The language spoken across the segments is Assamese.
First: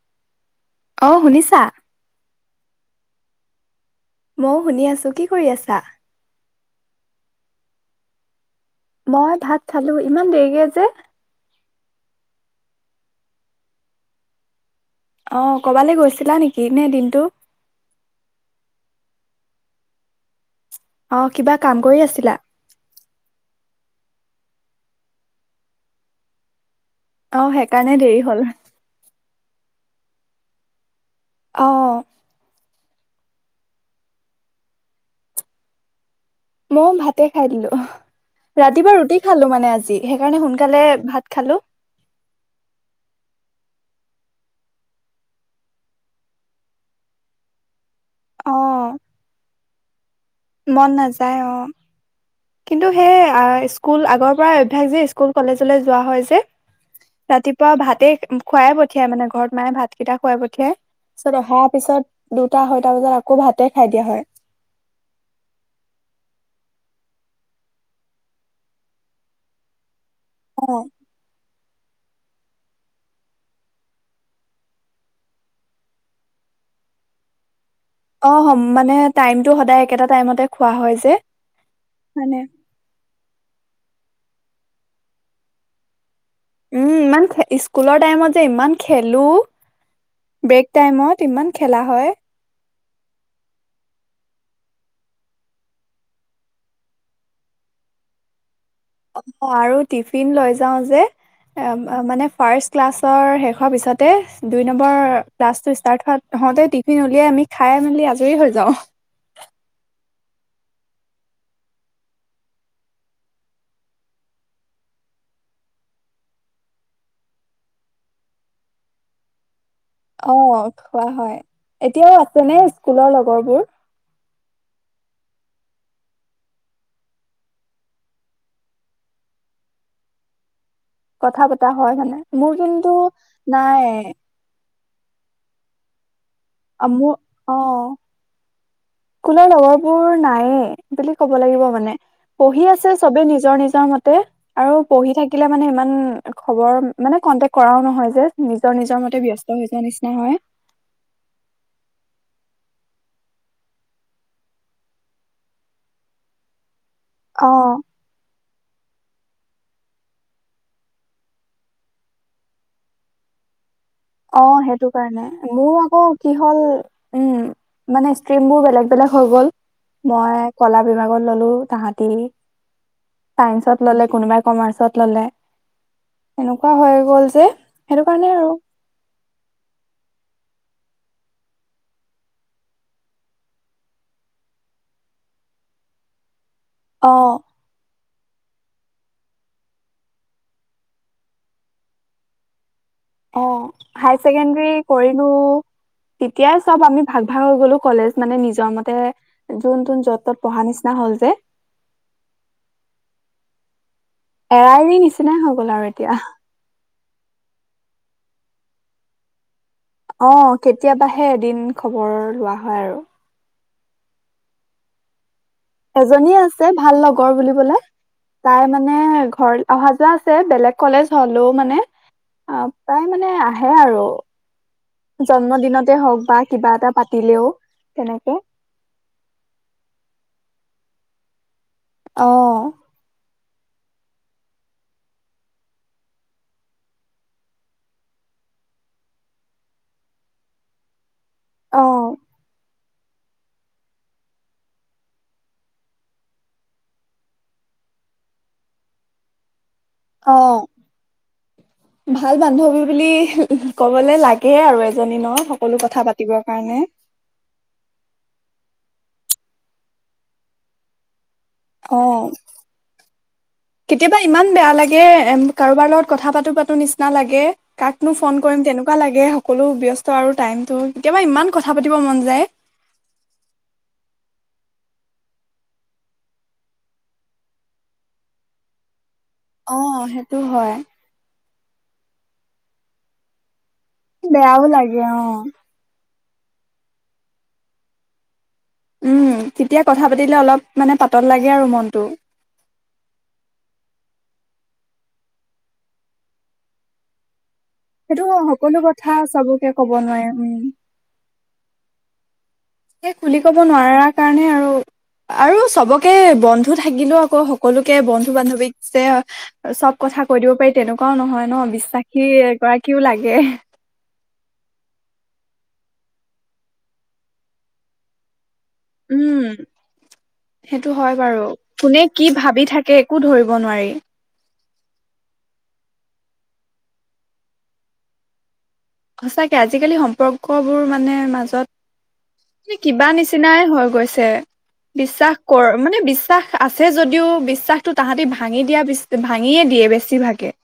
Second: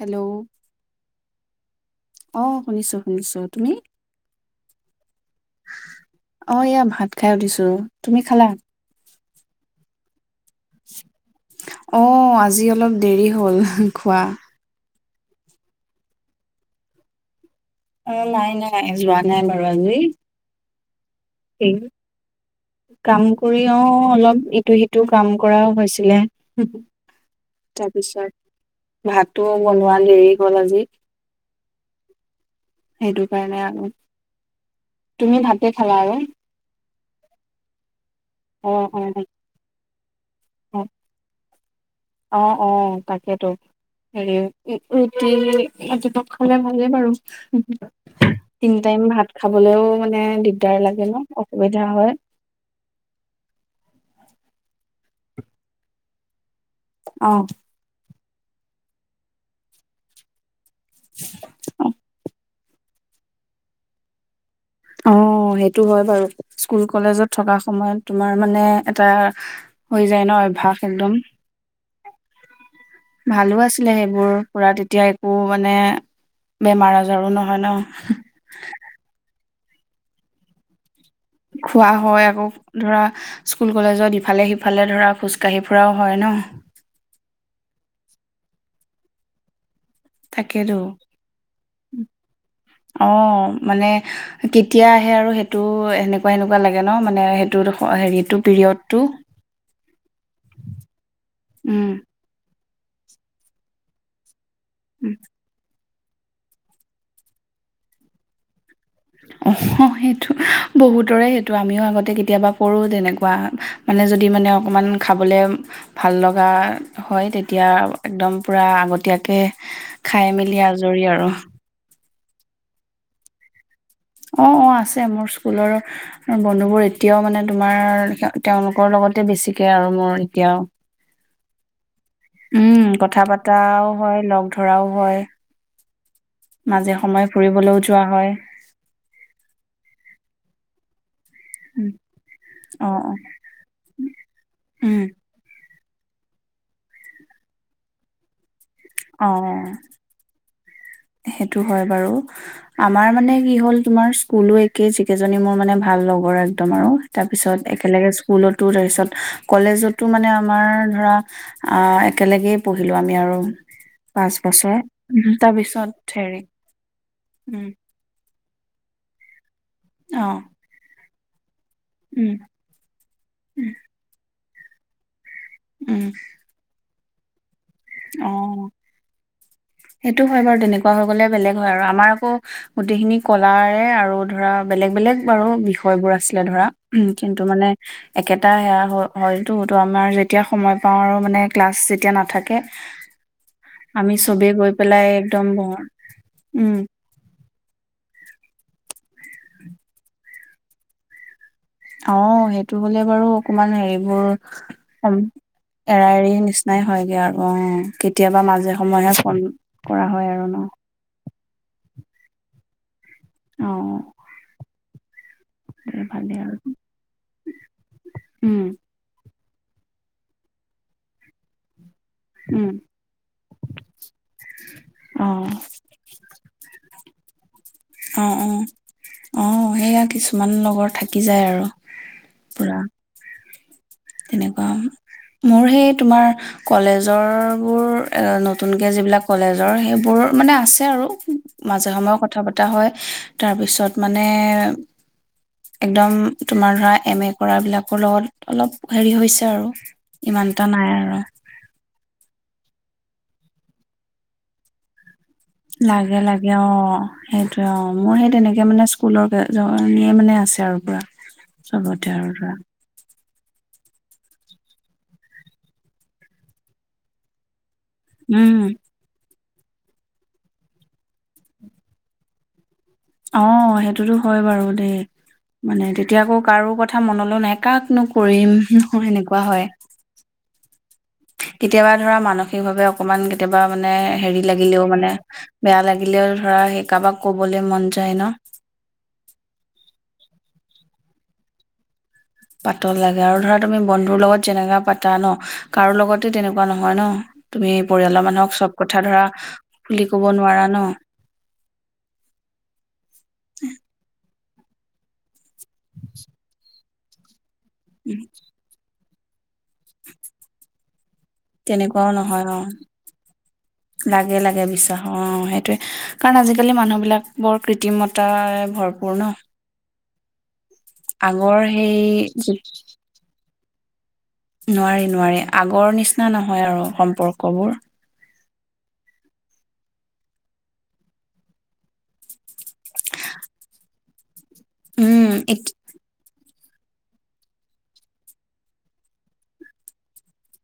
হেল্ল' অ শুনিছা। অঁ শুনিছোঁ শুনিছোঁ তুমি। ময়ও শুনি আছো কি কৰি আছা। অ এয়া ভাত খাই উথিছো তুমি খালা। মই ভাত খালো ইমান দেৰি। কে যে অ আজি অলপ দেৰি হ'ল খোৱা। অ কবালৈ গৈছিলা নেকি নে দিনটো। অ নাই নাই যোৱা নাই বাৰু আজি। অ কিবা কাম কৰি আছিলা। কৰিও অলপ ইটো সিটো কাম কৰাও হৈছিলে। আহ সেইকাৰণেই দেৰি হ'ল। বনোৱালি এইৰি গ'ল আজি। অঁ। সেইটো কাৰণে আৰু তুমি ভাতে খালা আৰু অঁ ভাতে খাই দিলো। অ ৰাতিপুৱা অ ৰুটি খালো মানে আজি সেইকাৰণে অ সোনকালে ভাত খালো। অ অ তাকেইতো হেৰি ৰুটি ৰাতিপুৱা খালে ভালেই বাৰু অ তিন টাইম ভাত খাবলেও মানে। দিগদাৰ মন লাগে ন নাযায় অ। অসুবিধা হয়। কিন্তু সেই স্কুল আগৰ পৰাই অভ্যাস যে স্কুল কলেজলৈ যোৱা হয় যে। অ ৰাতিপুৱা ভাতে খুৱাই পঠিয়াই মানে ঘৰত মানে ভাতকেইটা খুৱাই পঠিয়াই। পিছত অহাৰ পিছত দু দুটা আঢ়ৈটা বজাত আকৌ ভাতে খাই দিয়া হয়। অ সেইটো হয় বাৰু স্কুল কলেজত থকা সময়ত তোমাৰ মানে এটা। হৈ যায় ন অভ্যাস অ একদম। ভালো আছিলে সেইবোৰ পুৰা তেতিয়া একো মানে বেমাৰ আজাৰো নহয় ন। অ মানে টাইম। টো সদায় একেটা টাইমতে খোৱা হয় যে। খোৱা হয় মানে আকৌ ধৰা স্কুল কলেজত। ইফালে সিফালে ধৰা খোজকাঢ়ি ফুৰাও হয় ন। উম ইমান স্কুলৰ টাইমত যে ইমান খেলো। ব্ৰেক তাকেতো টাইমত ইমান খেলা হয় অ মানে কেতিয়া আহে আৰু সেইটো এনেকুৱা এনেকুৱা লাগে ন মানে সেইটো হেৰিটো পিৰিয়ড আৰু টিফিন লৈ যাও যে উম মানে ফাচ‌্ ক্লাছৰ শেষৰ পিছতে দুই নম্বৰ ক্লাছ টো। তাইম ভাগ নহওঁতে টিফিন উলিয়াই আমি খাই মেলি আজৰি হৈ যাওঁ। অ সেইটো বহুতৰে সেইটো আমিও আগতে কেতিয়াবা কৰো । তেনেকুৱা মানে যদি মানে অকমান খাবলে ভাল লগা হয় তেতিয়া একদম পুৰা আগতীয়াকে। খাই অ মেলি আজৰি খোৱা আৰু হয় এতিয়াও যেনে স্কুলৰ লগৰবোৰ অ অ আছে মোৰ স্কুলৰ বন্ধুবোৰ এতিয়াও মানে তোমাৰ তেওঁলোকৰ লগতে বেছিকে আৰু মোৰ এতিয়াও কথা পতা হয় মানে মোৰ উম কিন্তু কথা নাই পতাও হয় লগ ধৰাও হয় অ মাজে মোৰ সময়ে অ ফুৰিবলৈও যোৱা হয় স্কুলৰ লগৰবোৰ নাই। হে দিলিকে ব লাগিব উম, মানে পঢ়ি অ আছে অ চবে নিজৰ নিজৰ মতে আৰু উম পঢ়ি থাকিলে মানে ইমান উম খবৰ মানে কন্টেক কৰাও নহয় যে নিজৰ নিজৰ মতে ব্যস্ত হৈ অ যোৱা নিচিনা হয়। সেইটো হয় বাৰু আমাৰ মানে কি হ'ল তোমাৰ স্কুলো একেই যিকেইজনী মোৰ মানে ভাল লগৰ একদম আৰু তাৰপিছত অ', একেলগে স্কুলতো তাৰিছ পিছত কলেজতো মানে আমাৰ ধৰা অ একেলগেই পঢ়িলো আমি আৰু পাঁচ অ বছৰ। সেইটো কাৰণে মোৰ তাৰপিছত আকৌ কি হেৰি হ'ল উম মানে ক্ৰ্ৰীমব বেগ বেলেগ হৈ গ'ল অ মই কলা বিমাগ বন ল'লোঁ তাহতি উম চাইন্সত ললে কোনোবাই কমাৰ্চত ল'লে উম এনেকুৱা হয় ক'ল যে সেইটো উম কাৰণেই আৰু অ সেইটো হয় বাৰু তেনেকুৱা হৈ গলে বেলেগ হয় আৰু আমাৰ আকৌ গোটেইখিনি কলাৰে আৰু ধৰা বেলেগ বেলেগ বাৰু বিষয়বোৰ আছিলে ধৰা। উ অ', কিন্তু মানে একেটা সেয়া হয়তো তো আমাৰ যেতিয়া সময় পাওঁ আৰু মানে ক্লাছ যেতিয়া নাথাকে অ আমি হাই চবেই গৈ ছেকেণ্ডাৰী পেলাই কৰিলো একদম বৰ তেতিয়াই উম চব আমি ভাগ ভাগ হৈ গলো কলেজ মানে নিজৰ মতে যোন যোন য'ত তত পঢ়া নিচিনা হ'ল যে অ সেইটো হ'লে বাৰু অকমান হেৰি বোৰ এৰাৰি নিচিনাই হৈ গ'ল আৰু এৰা এতিয়া এৰি নিচিনাই হয়গে আৰু অ কেতিয়াবা মাজে সময়েহে ফোন কৰা হয় অ আৰু ন কেতিয়াবাহে এদিন খবৰ লোৱা হয় হয় আৰু অ এজনী ভালেই আৰু আছে ভাল লগৰ বুলিবলে উম তাই মানে ঘৰ অহা যোৱা আছে বেলেগ কলেজ হ'লেও মানে অ উম প্ৰায় মানে আহে আৰু অ জন্মদিনতে হওক বা কিবা এটা পাতিলেও অ তেনেকে অ অ সেইয়া কিছুমান লগত থাকি যায় আৰু আহ পুৰা তেনেকুৱা মোৰ সেই তোমাৰ কলেজৰ বোৰ এ নতুনকে যিবিলাক কলেজৰ সেইবোৰ মানে আছে আৰু মাজে অ' সময়েও কথা পতা হয় উমহ তাৰপিছত মানে একদম তোমাৰ ধৰা এম এ কৰা বিলাকৰ লগত অলপ হেৰি হৈছে আৰু অ ইমান এটা নাই আৰু ভাল বান্ধৱীৰ বুলি উমহ ক'বলে লাগে আৰু এজনী ন সকলো কথা লাগে পাতিবৰ লাগে অ কাৰণে সেইটোয়ে অ মই সে তেনেকে মানে স্কুলৰ জনীয়ে মানে আছে আৰু পোৰা চবতে অ' আৰু ধৰা কেতিয়াবা ইমান বেয়া লাগে কাৰোবাৰ লগত কথা পাতো পাতো নিচিনা লাগে কাকনো ফোন উম কৰিম তেনেকুৱা লাগে স কলো ব্যস্ত আৰু টাইমতটো কেতিয়াবা ইমান কথা পাতিব মন যায় অ সেইটোতো হয় বাৰু দেই মানে তেতিয়া আকৌ কাৰো কথা মনলৈ নাই কাকনো কৰিম সেনেকুৱা হয়। অ সেইটো হয় কেতিয়াবা ধৰা মানসিকভাৱে অকমান কেতিয়াবা মানে হেৰি বেয়াও লাগিলেও লাগে মানে অ বেয়া লাগিল লাগিলেও ধৰা সেই কাৰোবাক ক'বলৈ মন যায় ন উম তেতিয়া কথা পাতিলে অলপ মানে পাতল লাগে আৰু মনটো পাতল লাগে আৰু ধৰা তুমি বন্ধুৰ লগত যেনেকা পাতা ন কাৰো লগতে তেনেকুৱা নহয় ন তুমি সেইটো পৰিয়ালৰ মানুহক চব সকলো কথা ধৰা চবকে খুলি নোৱাৰে কব উম নোৱাৰা ন? সেই খুলি ক'ব নোৱাৰাৰ কাৰণে আৰু অ আৰু চবকে বন্ধ থাকিলেও আক সকলোকে বন্ধু বান্ধৱীক যে চব কথা কৈ দিব পাৰি তেনেকুৱা তেনেকুৱাও নহয় ন তেনেকুৱাও বিশ্বাসী নহয় অ এগৰাকীও লাগে লাগে লাগে বিশ্বাস অ সেইটোৱে কাৰণ আজিকালি মানুহবিলাক বৰ কৃত্ৰিমতা উম সেইটো হয় বাৰু আগৰ সেই কোনে কি ভাবি থাকে একো ধৰিব নোৱাৰি নোৱাৰি নোৱাৰি আগৰ নিচিনা নহয় আৰু সম্পৰ্কবোৰ সচাকে আজিকালি সম্পৰ্ক বোৰ মানে মাজত কিবা নিচিনাই হৈ গৈছে উম বিশ্বাস এত কৰ মানে বিশ্বাস আছে যদিও বিশ্বাসতটো তাহাঁতি ভাঙি দিয়া ভাঙিয়ে দিয়ে বেছিভাগে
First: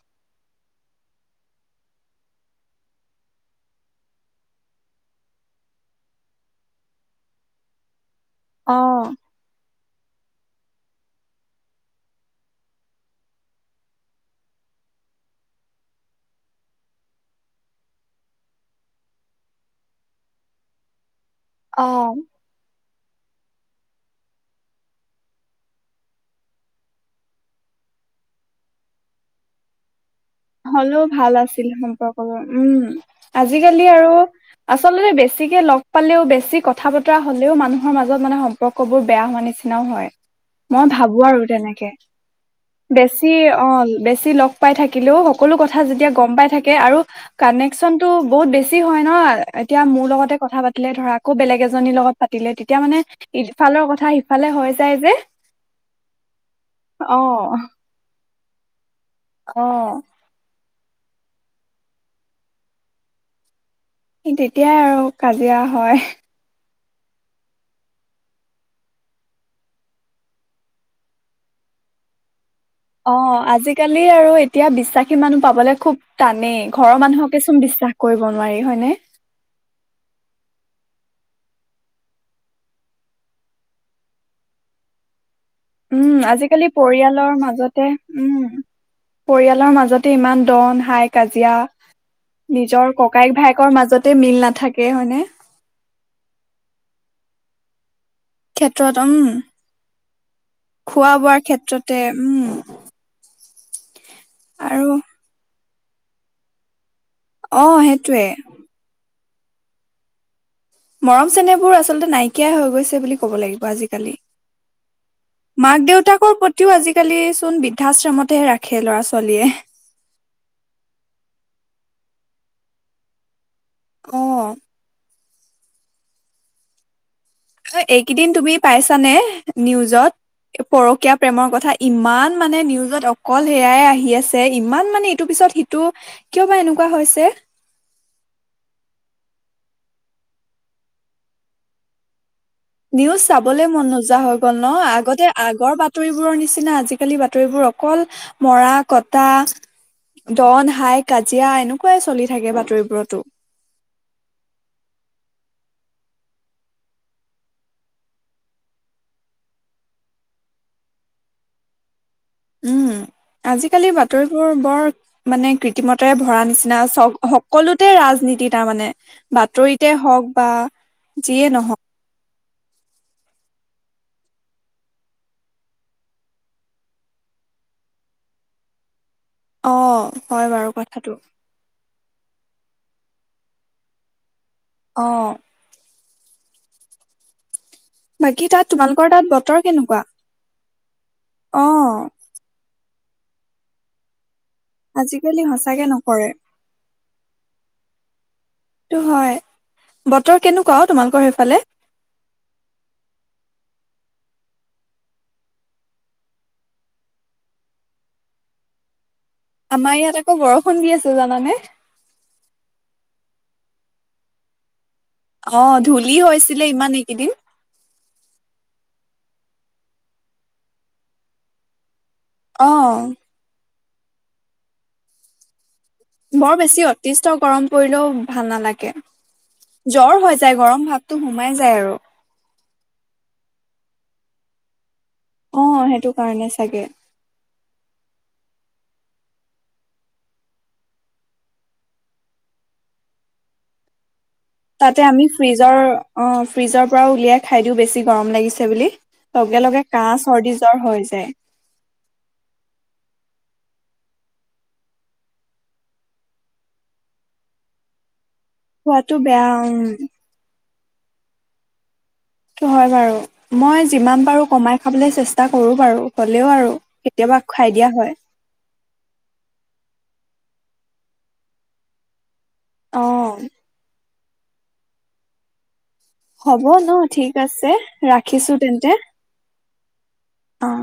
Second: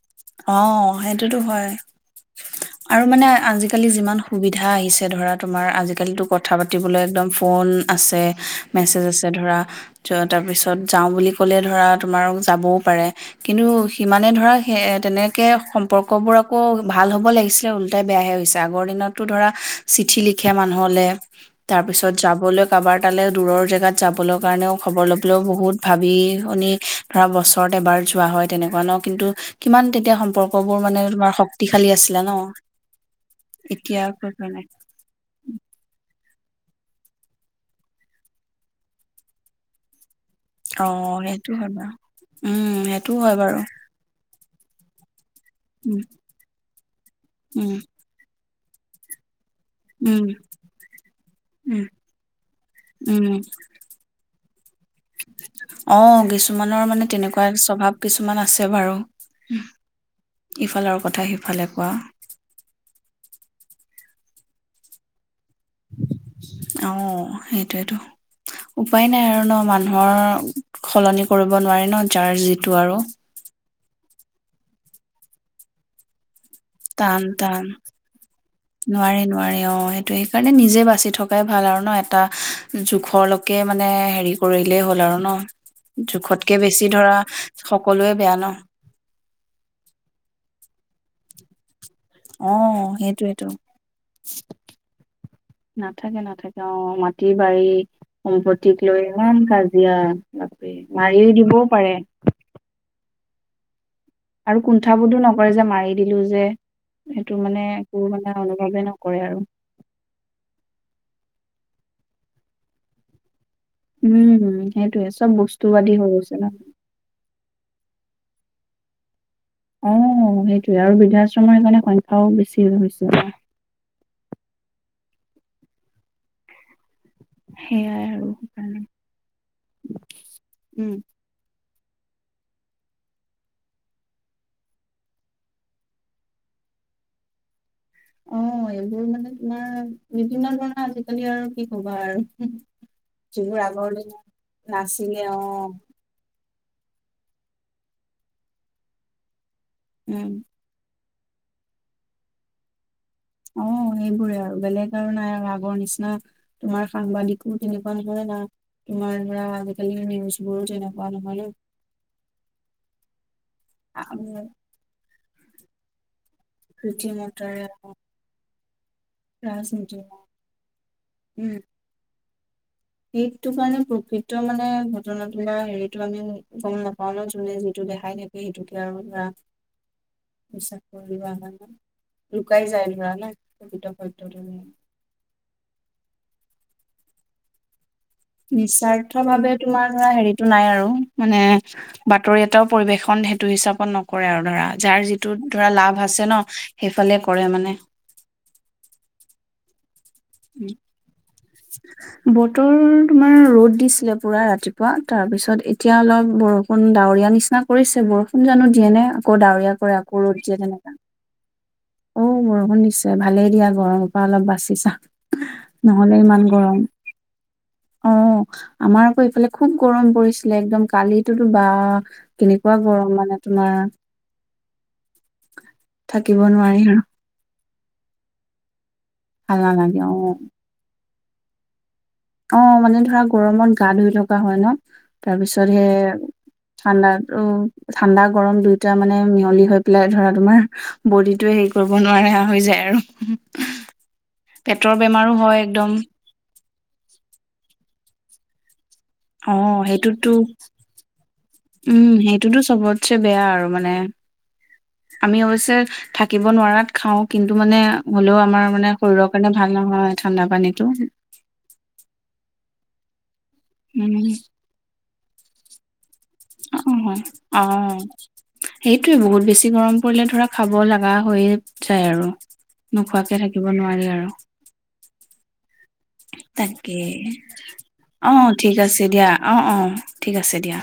অ সেইটোতো হয় আৰু মানে আজিকালি যিমান সুবিধা আহিছে ধৰা তোমাৰ আজিকালিটো কথা পাতিবলৈ একদম ফোন আছে অ মেছেজ আছে ধৰা য'ত তাৰপিছত যাওঁ বুলি ক'লে ধৰা তোমাৰ যাবও পাৰে কিন্তু সিমানে ধৰা হে তেনেকৈ সম্পৰ্কবোৰ আকৌ ভাল হ'ব লাগিছিলে ওল্টাই বেয়াহে হৈছে আগৰ দিনততো ধৰা চিঠি লিখে মানুহলে তাৰ অ পিছত যাবলৈ কাৰোবাৰ তালৈ দূৰৰ জেগাত যাবলৈ কাৰণেও খবৰ লবলেও বহুত ভাবি শুনি ধৰা বছৰত এবাৰ যোৱা হয় তেনেকুৱা ন কিন্তু কিমান তেতিয়া সম হ'লেও ভাল আছিল ন সম্পৰ্কবোৰ উমম্ আজিকালি এতিয়া আৰু আকৌ যোৱা নাই আচলতে বেছিকে লগ পালেও বেছি বেছি কথা বতৰা হ'লেও মানুহৰ মাজত মানে সম্পৰ্ক বোৰ বেয়া হোৱা নিচিনাও হয় মই অ ভাবো আৰু সেইটো হয় বাৰু তেনেকে উম সেইটোও বেছি হয় বাৰু অ বেছি লগ পাই থাকিলেও সকলো কথা উম যেতিয়া গম পাই থাকে থাকে আৰু উম কানেকশ্বনটো বহুত বেছি বেছি হয় ন এতিয়া মোৰ উম লগতে কথা পাতিলে ধৰা আকৌ বেলেগ উম এজনীৰ লগত পাতিলে তেতিয়া মানে উম ইফালৰ কথা ইফালে ভালে হয় অ কিছুমানৰ মানে তেনেকুৱা স্বভাৱ কিছু কিছুমান আছে বাৰু অহ! ! ইফালৰ কথা সিফালে কোৱা তেতিয়াই আৰু কাজিয়া হয়। অ সেইটোয়েটো উপায় নাই আৰু ন, মানুহৰ সলনি কৰিব নোৱাৰি ন যাৰ যিটো- আৰু অ' আজি আজিকালি আৰু এতিয়া বিশ্বাসী মানুহ পাবলে খুব টানেই। ঘৰৰ টান- মানুহকে চোন টান। বিশ্বাস কৰিব নোৱাৰি হয়নে নোৱাৰি নোৱাৰি ।অ' সেইটো সেইকাৰণে নিজে বাচি থকাই ভাল আৰু ন? এটা জোখৰলৈকে মানে হেৰি কৰিলে হ'ল আৰু ন? উম জোখতকে আজিকালি বেছি ধৰা পৰিয়ালৰ মাজতে সকলোৱে বেয়া উম ন পৰিয়ালৰ মাজতে ইমান দন হাই কাজিয়া অ নিজৰ ককায়েক সেইটোয়েটো। ভায়েকৰ মাজতে মিল নাথাকে হয়নে? নাথাকে -নাথাকে। অ' মাটি বাৰী সম্পত্তিক ক্ষেত্ৰত লৈ উম ইমান কাজিয়া বাপৰে খোৱা মাৰিও বোৱাৰ দিবও পাৰে ক্ষেত্ৰতে। উম আৰু কুণ্ঠাবোধো নকৰে যে মাৰি- দিলো যে। সেইটো অ মানে একো সেইটোয়ে মানে অনুভৱে নকৰে আৰু মৰম চেনেহবোৰ আচলতে নাইকিয়াই হৈ গৈছে বুলি ক'ব লাগিব আজিকালি। উম সেইটোয়ে চব মাক বস্তুবাদী হৈ গৈছে দেউতাকৰ ন প্ৰতিও আজিকালি চোন বি বৃদ্ধাশ্ৰমতহে ৰাখে ল'ৰা ছোৱালীয়ে। অ সেইটোৱে । আৰু বৃদ্ধাশ্ৰমৰ সেইকাৰণে সংখ্যাও বেছি হৈ গৈছে। অ সেইয়াই আৰু এইকেইদিন তুমি সেইকাৰণে পাইছানে নিউজত? উম পৰকীয়া প্ৰেমৰ কথা। ইমান মানে নিউজত অকল সেয়াই আহি আছে ইমান মানে ইটো পিছত সিটো কিয় বা এনেকুৱা হৈছে? অ এইবোৰ মানে তোমাৰ, বিভিন্ন ধৰণৰ আজিকালি আৰু কি কবা আৰু। নিউজ যিবোৰ চাবলে মন আগৰ দিনত নোযোৱা হৈ গ'ল ন? নাছিলে আগতে অ আগৰ বাতৰিবোৰৰ নিচিনা কি জানা আজিকালি বাতৰিবোৰ অকল, মৰা কটা উম ডন হাইক কাজিয়া, এনেকুৱাই চলি থাকে বাতৰিবোৰতো। অ সেইবোৰে আৰু বেলেগ আৰু নাই আৰু আগৰ নিচিনা তোমাৰ সাংবাদিকো, তেনেকুৱা নহয় না তোমাৰ ধৰা আজিকালি নিউজ বোৰো তেনেকুৱা নহয় ন? উম আজিকালি আ- বাতৰিবোৰ বৰ মানে কৃত্ৰিমতাৰে ধৰা নিচিনা বুদ্ধিমত্তাৰে সকলোতে ৰাজনীতি তাৰমানে, বাতৰিতে ৰাজনীতি হওক বা যিয়ে উম নহওক। সেইটো কাৰণে প্ৰকৃত মানে ঘটনা বা হেৰিটো আমি গ'ম নাপাও ন? যোনে যিটো দেখাই থাকে সেইটোকে আৰু ধৰা অ হয় বাৰু বিশ্বাস কৰি কথাটো। লোৱা হয় ন, লুকাই যাই [unintelligible] অহ বাকী তাত তোমালোকৰ নিস্বাৰ্থ তাত ভাৱে বতৰ তোমাৰ কেনেকুৱা ধৰা হেৰিটো নাই আৰু। মানে অ বাতৰি এটা পৰিৱেশন সেইটো হিচাপত নকৰে আৰু ধৰা যাৰ যিটো আজিকালি ধৰা সঁচাকে লাভ আছে নকৰে ন? সেইফালে কৰে মানে সেইটো হয় বতৰ কেনেকুৱা অ তোমালোকৰ সেইফালে বতৰ তোমাৰ ৰ'দ দিছে। পুৱা ৰাতিপুৱা, তাৰপিছত এতিয়া অলপ বৰষুণ ডাৱৰীয়া নিচিনা কৰিছে বৰষুণ জানো দিয়ে নে? আকৌ ডাৱৰীয়া কৰে আমাৰ ইয়াত আকৌ ৰ'দ দিয়ে বৰষুণ তেনেকা দি আছে জানানে? অ বৰষুণ দিছে। ভালেই দিয়া গৰমৰ পৰা অলপ বাছিছা। অ ধূলি নহলে ইমান হৈছিলে গৰম। এইকেইদিন। অ' আমাৰ এফালে খুব গৰম পৰিছিলে একদম - অ কেনেকুৱা গৰম মানে তোমাৰ থাকিব বৰ নোৱাৰি বেছি আৰু অতিষ্ঠ গৰম পৰিলেও ভাল নালাগে। ভাল নালাগে জ্বৰ অ', হৈ যায়, গৰম ভাগ সেইটো সোমাই যায় আৰু। অ মানে ধৰা গৰমত গা ধুই থকা হয় ন? তাৰ অ পিছত সেইটো কাৰণে চাগে। সে--ঠাণ্ডাত--অ ঠাণ্ডা গৰম দুই তাৰমানে মিহলি হৈ পেলাই ধৰা তোমাৰ বডিটো হেৰি কৰিব নোৱাৰা হৈ যায় আৰু। পেটৰ তাতে আমি বেমাৰো হয় ফ্ৰিজৰ একদম অ ফ্ৰিজত পৰা উলিয়াই খাই দিও বেছি গৰম লাগিছে বুলি অ লগে লগে কাহ সেইটোতো চৰ্দি জ্বৰ হৈ যায়। উম সেইটোতো চবতছে বেয়া আৰু আৰু মানে আমি অৱশ্যে থাকিব নোৱাৰাত খাওঁ কিন্তু মানে হ'লেও আমাৰ মানে খোৱাটো শৰীৰৰ বেয়া কাৰণে ভাল উম নহয় ঠাণ্ডা পানীত টো সেইটো হয় বাৰু মই যিমান পাৰো কমাই খাবলৈ চেষ্টা এটা কৰো বাৰু হ'লেও আৰু অ কেতিয়াবা অ খাই দিয়া হয়। সেইটোৱে বহুত বেছি গৰম পৰিলে ধৰা খাব লগা হৈয়ে যায় আৰু অ নোখোৱাকে থাকিব নোৱাৰি আৰু হ'ব তাকে। ন ঠিক আছে অ ৰাখিছো ঠিক তেন্তে। আছে দিয়া অহ অহ ঠিক আছে অ দিয়া।